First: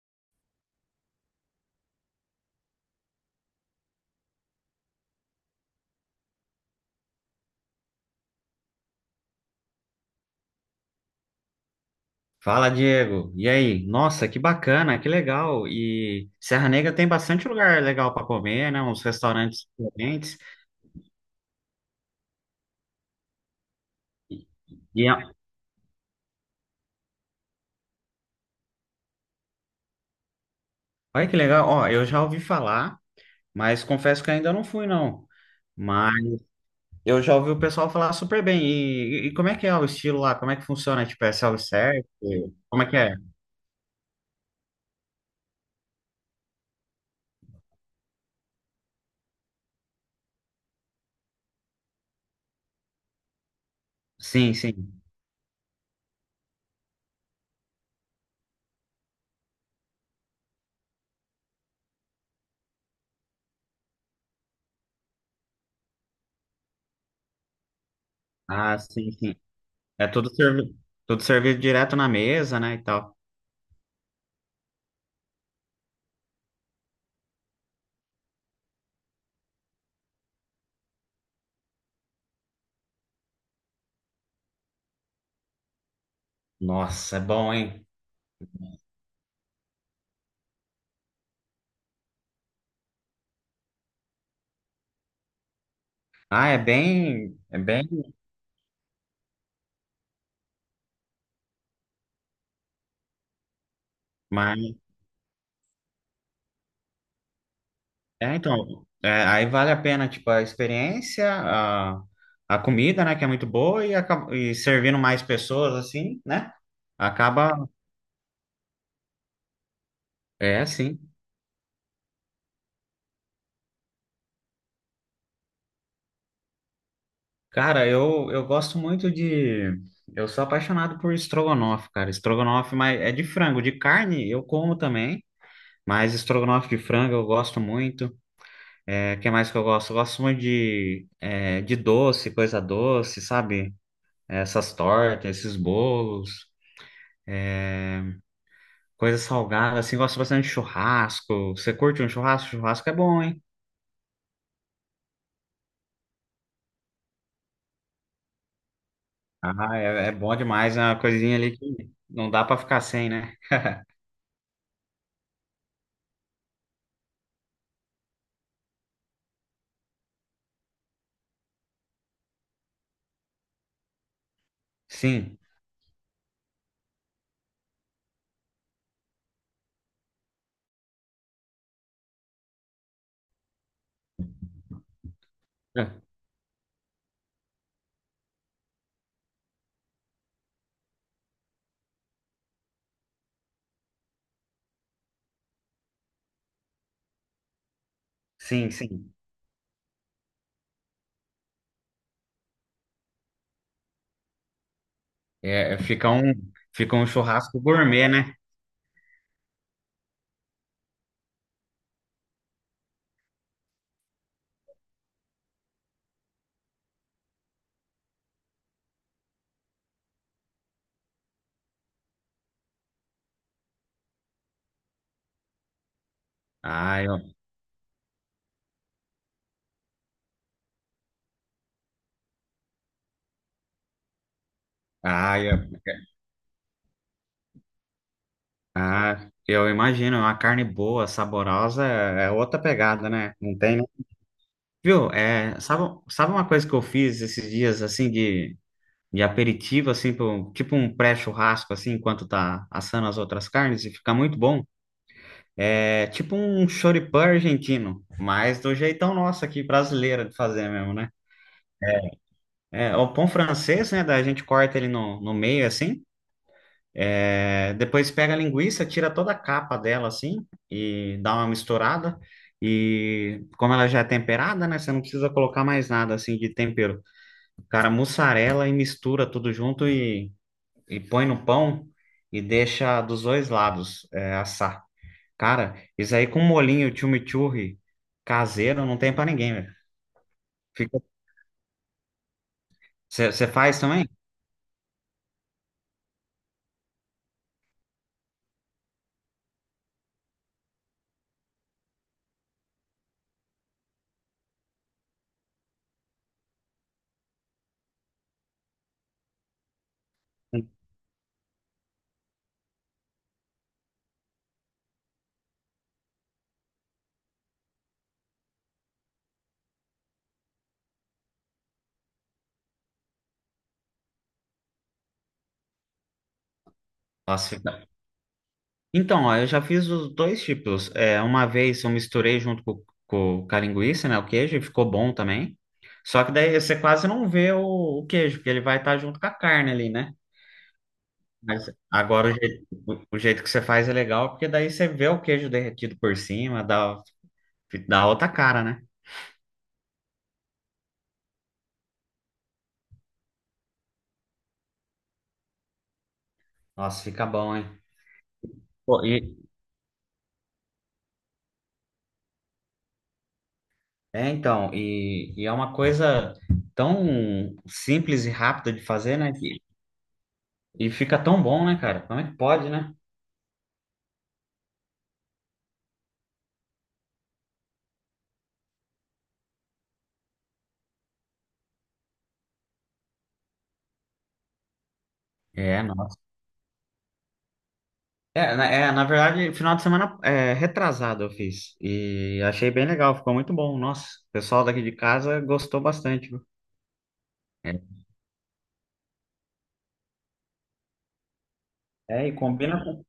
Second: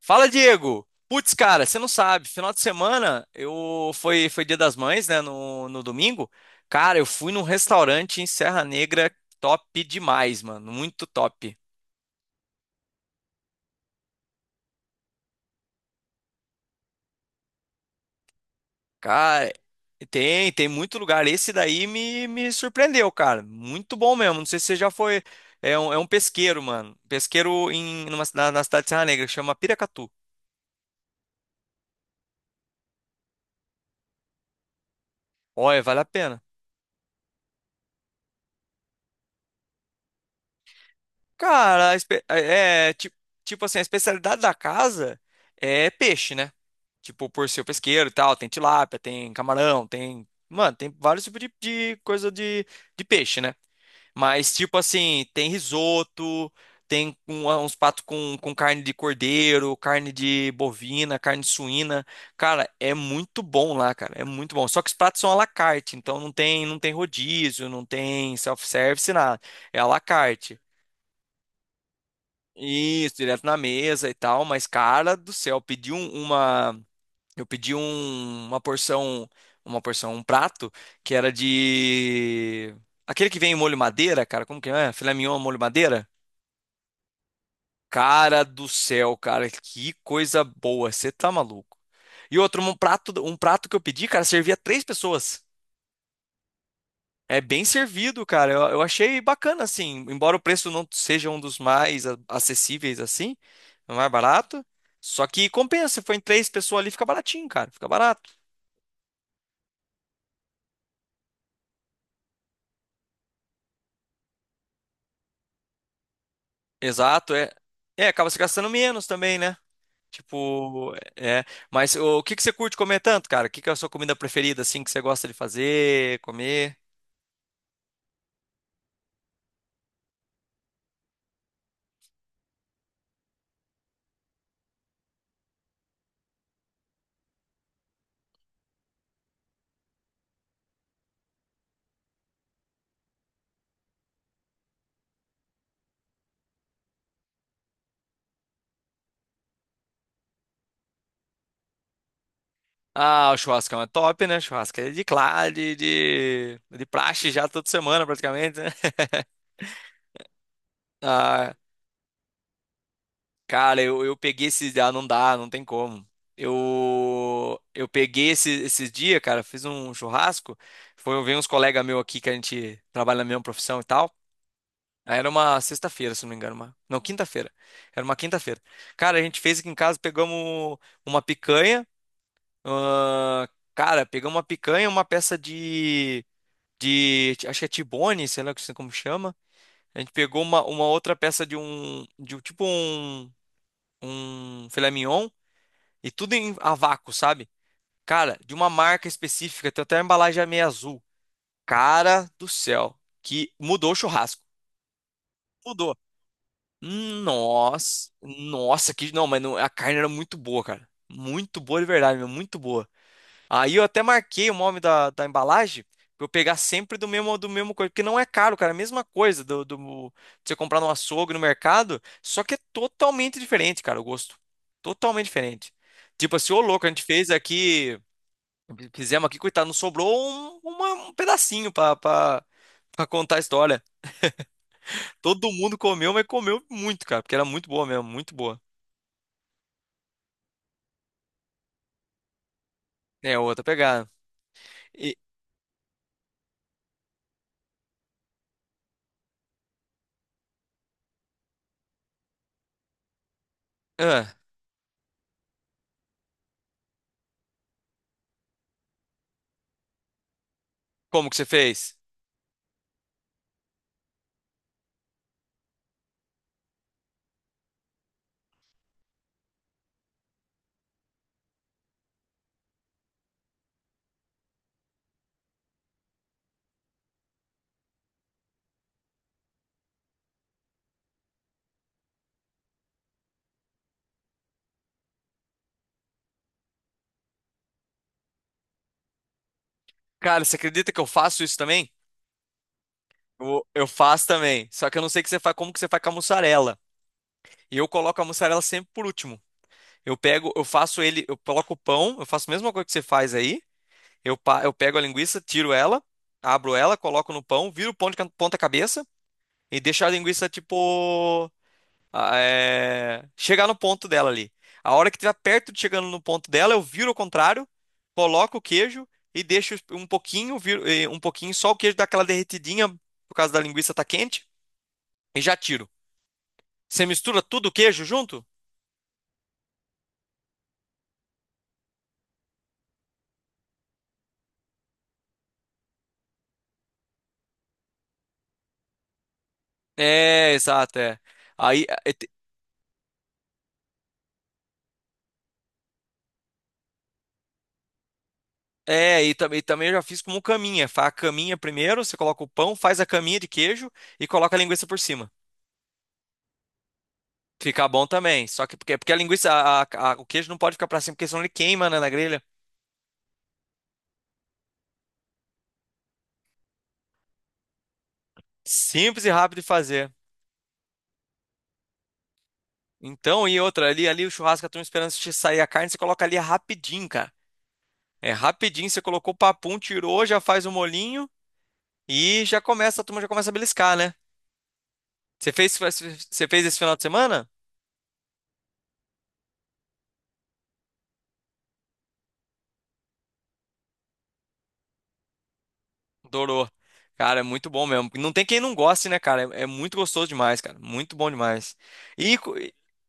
Fala, Diego! Putz, cara, você não sabe, final de semana eu foi Dia das Mães, né, no domingo. Cara, eu fui num restaurante em Serra Negra top demais, mano, muito top. Fala, Diego. E aí? Nossa, que bacana, que legal. E Serra Negra tem bastante lugar legal para comer, né? Uns Cara, restaurantes diferentes. tem muito lugar, esse daí me surpreendeu, cara. Muito bom mesmo. Não sei se você já E foi, é- é um pesqueiro, mano. Pesqueiro em na cidade de Serra Negra, que chama Piracatu. Olha que legal. Ó, eu já ouvi falar, mas confesso que ainda não fui, não. Olha, vale a Mas pena. eu já ouvi o pessoal falar super bem. E como é que é o estilo lá? Como é que funciona? Tipo, é Cara, a self-service? espe- Como é é, que ti- é? Tipo, assim, a especialidade da casa é peixe, né? Tipo, por ser pesqueiro e tal, tem tilápia, tem camarão, tem. Mano, tem vários tipos de coisa de peixe, né? Sim, Mas, tipo sim. assim, tem risoto, tem uns pratos com carne de cordeiro, carne de bovina, carne suína. Cara, é muito bom lá, cara. É muito bom. Só que os pratos são à la carte, então não tem, não tem rodízio, não tem Ah, sim, self-service, sim. nada. É à la É tudo carte. servido, tudo servido direto na mesa, né, e tal. Isso, direto na mesa e tal, mas cara do céu, eu pedi uma porção, um prato que era de aquele que vem em molho madeira, cara, como que é? Filé mignon molho madeira? Nossa, é bom, hein? Cara do céu, cara, que coisa boa, você tá maluco. E outro, um prato que eu pedi, cara, servia três pessoas. Ah, é bem, É é bem bem. servido, cara. Eu achei bacana, assim. Embora o preço não seja um dos mais acessíveis, assim, é mais barato. Só que compensa. Se for em três pessoas ali, fica baratinho, cara. Fica barato. É, então, é, aí vale a pena, tipo, a experiência, a comida, né, que é muito boa, e, e servindo mais pessoas, assim, né? Exato, é. Acaba, É, acaba se gastando menos também, né? é, Tipo, assim. é. Mas o, que que você curte comer tanto, cara? O que que é a sua comida preferida, assim, que você gosta de fazer, comer? Cara, eu gosto muito de... Eu sou apaixonado por estrogonofe, cara. Estrogonofe, mas é de frango, de carne eu como também, mas estrogonofe de frango eu gosto muito. É, que mais que eu gosto? Eu gosto muito de, é, de doce, coisa doce, sabe? Essas tortas, esses bolos. Coisa salgada, assim, gosto bastante de churrasco. Você curte um churrasco? Churrasco é bom, Ah, o hein? churrasco é uma top, né? Churrasco é de, de praxe já toda semana, praticamente, né? Ah, é, é bom demais, é uma coisinha Ah. ali que não dá pra ficar sem, né? Cara, eu peguei esse Ah, não dá, não tem como. Eu peguei esse, esses dias, cara, fiz um churrasco. Foi, veio uns colegas meus aqui que a gente trabalha na mesma profissão e tal. Aí era Sim, uma sexta-feira, se não me engano. Uma, não, quinta-feira. Era uma quinta-feira. Cara, a gente fez aqui em casa, pegamos uma picanha. Ah, cara, pegamos uma picanha, uma peça é, de. Acho que é tibone, sei lá como chama. A gente pegou uma outra peça de um. Um filé mignon e tudo em a vácuo, sabe? Cara, de uma sim, marca sim. específica, tem até a embalagem meio azul. Cara do céu, que mudou o churrasco. É, é, Mudou. Fica um churrasco gourmet, né? Que não, a carne era muito boa, cara. Muito boa de verdade, meu, muito boa. Aí eu até marquei o nome da embalagem pra eu pegar sempre do mesmo coisa, porque não é caro, cara, é a mesma coisa do de você comprar no açougue, no mercado, só que é totalmente diferente, cara, o gosto. Totalmente diferente. Tipo assim, ô louco, a Ah, gente fez eu, aqui. Fizemos aqui, coitado, não sobrou um pedacinho pra contar a história. ah, Todo eu, mundo comeu, mas comeu muito, cara, porque era muito boa mesmo, muito boa. ah, eu imagino, uma carne boa, saborosa, é é outra pegada, né? É, Não outra tem, né? pegada. Viu? E, É, sabe, sabe uma coisa que eu fiz esses dias, assim, de aperitivo, assim, tipo um pré-churrasco, assim, enquanto tá assando as outras carnes, e fica ah, muito bom. É tipo um choripã argentino, mas do jeitão nosso aqui, brasileiro, de fazer mesmo, né? como que você fez? É, o pão francês, né, da gente corta ele no meio, assim, é, depois pega a linguiça, tira toda a capa dela, assim, e dá uma misturada, e como ela já é temperada, né, você não precisa colocar mais nada, assim, de tempero. Cara, mussarela e mistura tudo junto e põe no pão e deixa dos dois lados é, assar. Cara, isso aí com molinho chimichurri caseiro não tem pra ninguém, velho. Cara, você acredita Fica... que eu faço isso também? Você Eu, faz eu também? faço também, só que eu não sei que você faz, como que você faz com a mussarela. E eu coloco a mussarela sempre por último. Eu pego, eu faço ele, eu coloco o pão, eu faço a mesma coisa que você faz aí. Eu pego a linguiça, tiro ela, abro ela, coloco no pão, viro o pão de ponta cabeça. E deixa a linguiça, tipo, chegar no ponto dela ali. A hora que estiver perto de chegando no ponto dela, eu viro ao contrário, coloco o queijo e deixo um pouquinho, um pouquinho só o queijo dá aquela derretidinha por causa da linguiça tá quente e já tiro. Você mistura Nossa, tudo o fica- queijo junto? Então, ó, eu já fiz os dois tipos. É, uma vez eu misturei junto com a linguiça, né, o queijo, e ficou bom também. Só que daí você quase não vê o queijo, porque ele vai estar junto com a carne ali, né? É, exato, é. Mas Aí, é, agora te- o jeito, o jeito que você faz é legal, porque daí você vê o queijo derretido por cima, dá, dá outra cara, né? E também, também eu já fiz como caminha. Faz a caminha primeiro, você coloca o pão, faz a caminha de queijo e coloca a linguiça por cima. Nossa, fica bom, hein? Fica bom também. Só que porque, Pô, porque a e- linguiça, o queijo não pode ficar pra cima, porque senão ele queima, né, na grelha. é, então, e é uma coisa tão simples e rápida de fazer, Simples e né? rápido que- de fazer. e fica tão bom, né, cara? Como é que pode, né? Então, e outra, ali o churrasco, a turma esperando se sair a carne, você coloca ali rapidinho, cara. É rapidinho, você colocou o papum, tirou, já faz o molinho e já começa, a turma já começa a beliscar, né? É, nossa. Você fez esse final de semana? É, na verdade, final de semana é, retrasado eu fiz. E achei bem legal, ficou muito bom. Nossa, o pessoal daqui de casa gostou bastante, viu? Adorou. Cara, é muito É, bom mesmo. Não tem quem não goste, né, cara? É, é muito gostoso demais, cara. Muito bom demais. é, e E, co-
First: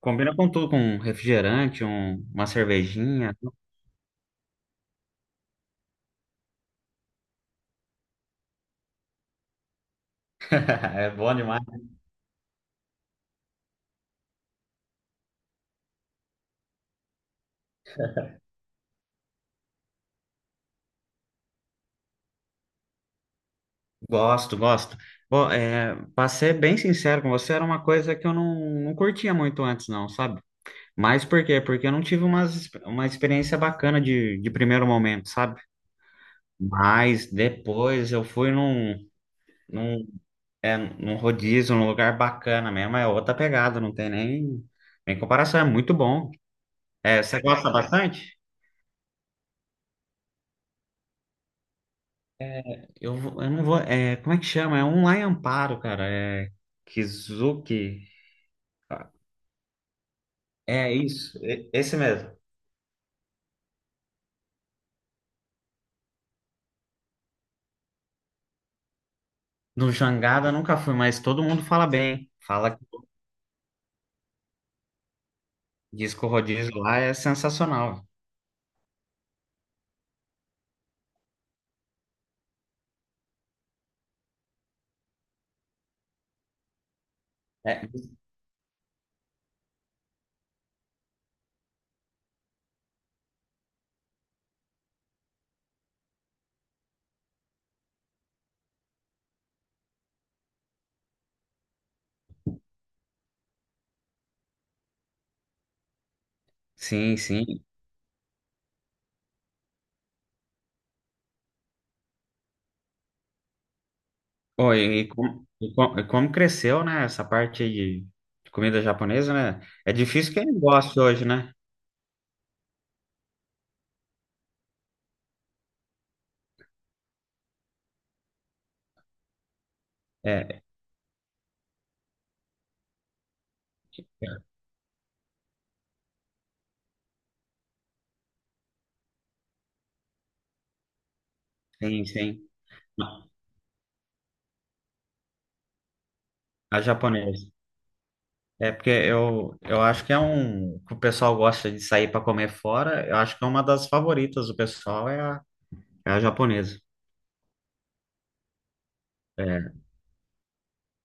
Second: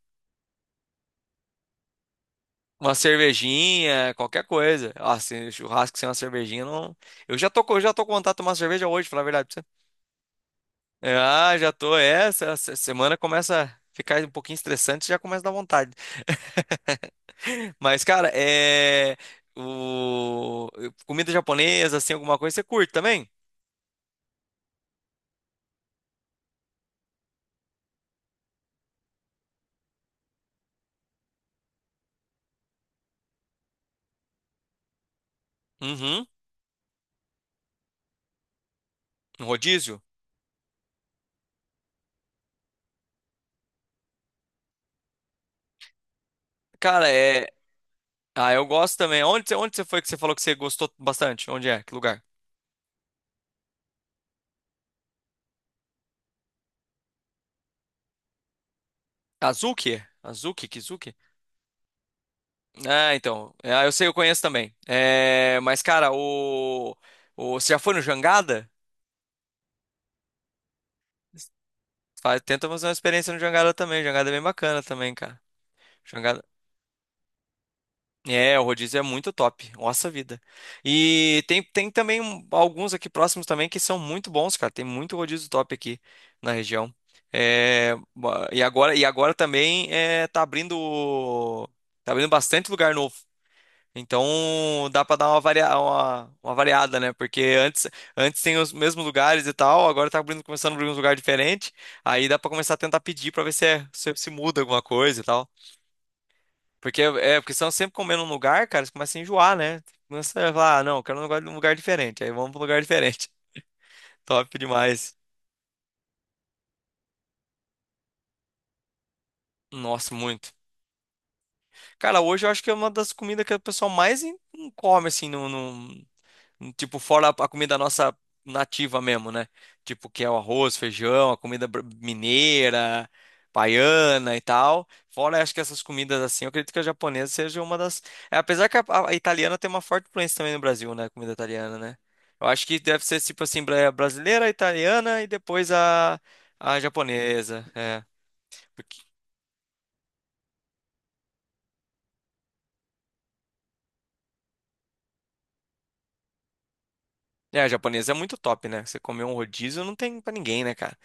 combina com tudo, com um refrigerante, uma Uma cervejinha. cervejinha, qualquer coisa. Ah, se churrasco sem uma cervejinha, não. Eu já tô com vontade de tomar cerveja hoje, pra falar a verdade pra você. É bom Ah, demais. já tô. É, essa semana começa a ficar um pouquinho estressante, já começa a dar vontade. Mas, cara, é. O... Comida japonesa, assim, alguma coisa, você curte também? Gosto, gosto. Bom, é, para ser bem sincero com você, era uma coisa que eu não, não curtia muito antes, não, sabe? Mas por quê? Porque eu não tive umas, uma experiência bacana de primeiro momento, sabe? Uhum. Mas depois eu fui num, Um rodízio? num, é, num rodízio, num lugar bacana mesmo, é outra pegada, não tem nem, nem comparação, é muito bom. Cara, É, você é. gosta bastante? Ah, eu gosto também. Onde, onde você foi que você falou que você gostou bastante? Onde é? Que lugar? Eu não vou. É, como é que chama? É um lá em Amparo, cara. É Kizuki. Azuki? Azuki? É Kizuki? isso, esse mesmo. Ah, então. É, ah, eu sei, eu conheço também. É, mas, cara, o. Você já foi no Jangada? No Jangada nunca fui, mas todo mundo fala bem. Tenta Fala que fazer uma experiência no Jangada também. Jangada é bem bacana também, cara. disco Jangada. rodízio lá é sensacional. É, o rodízio é muito top. Nossa vida. Tem também alguns aqui próximos também que são muito bons, cara. Tem muito rodízio top aqui na região. É, E agora também é, tá abrindo. Tá abrindo bastante lugar novo. Então dá pra dar uma, uma variada, né? Porque antes, antes tem os mesmos lugares e tal, agora tá abrindo, começando a abrir uns lugares diferentes. Aí dá pra começar a tentar pedir pra ver se, se muda alguma coisa e tal. Porque sim, é, sim. porque senão sempre comendo um lugar, cara, você começa a enjoar, né? Começa a falar, ah, não, quero um lugar diferente. Aí vamos pra um lugar diferente. Top Pô, demais. E como cresceu, né? Essa parte aí de comida japonesa, né? É Nossa, difícil quem muito. não goste hoje, né? Cara, hoje eu acho que é uma das comidas que o pessoal mais come, assim, no, tipo, fora a comida nossa nativa mesmo, né? Tipo, que é o É, arroz, feijão, a comida mineira, baiana e tal. Fora, acho que essas comidas assim, eu acredito que a japonesa seja uma das. É, apesar que a italiana tem uma forte influência também no Brasil, né? A comida italiana, né? sim, Eu sim. acho que deve ser tipo assim, brasileira, italiana e depois A a japonesa. japonesa. É. É porque Porque eu acho que é um que o pessoal gosta de sair para comer fora. Eu acho que é uma das favoritas do pessoal é a, é a japonesa. é, a japonesa é muito top, né? Você comer um É, rodízio não tem pra ninguém, né, cara?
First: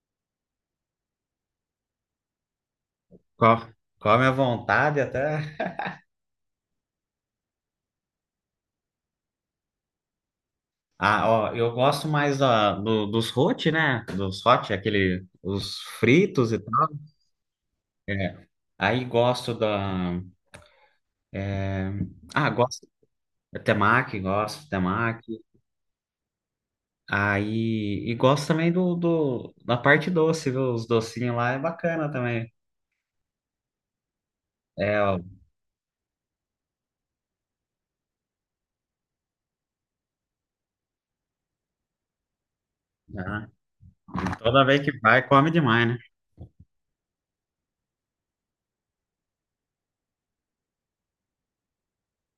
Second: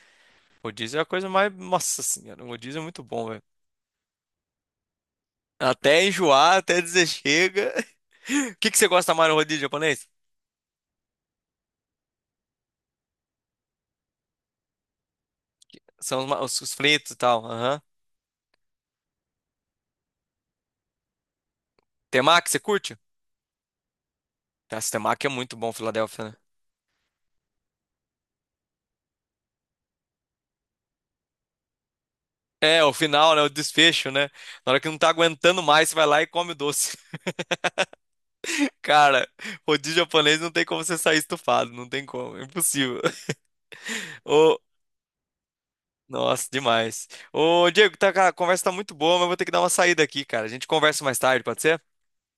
Rodízio é a coisa mais. Nossa senhora, o rodízio é muito bom, velho. co- come à vontade até. Até enjoar, até dizer chega. O que que você gosta mais no rodízio japonês? Ah, ó, eu gosto mais da, dos hot, né? Dos hot, aquele, os São os, fritos e os tal. fritos e tal. Aham. É. Aí gosto da. É, Temaki, ah, você gosto curte? da temaki, gosto de Essa temaki é temaki. muito bom, Filadélfia, né? Aí, e gosto também do, do, da parte doce, viu? Os docinhos lá é bacana também. É, o final, né? O desfecho, né? Na hora que não É, tá ó, aguentando mais, você vai lá e come o doce. Cara, rodízio japonês não tem como você sair estufado. Não tem como. É impossível. né? Ô, Toda vez que vai, come demais, né? nossa, demais. Ô, Diego, tá, cara, a conversa tá muito boa, mas eu vou ter que dar uma saída aqui, cara. A gente conversa mais tarde, pode ser?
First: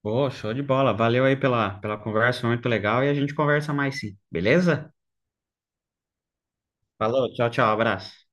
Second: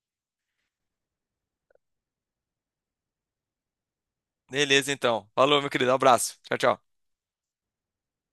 Pô, show de bola. Valeu aí pela, pela conversa, foi muito legal. E a gente conversa mais sim, Beleza, beleza? então. Falou, meu querido. Um abraço. Tchau, tchau. Falou, tchau, tchau, abraço.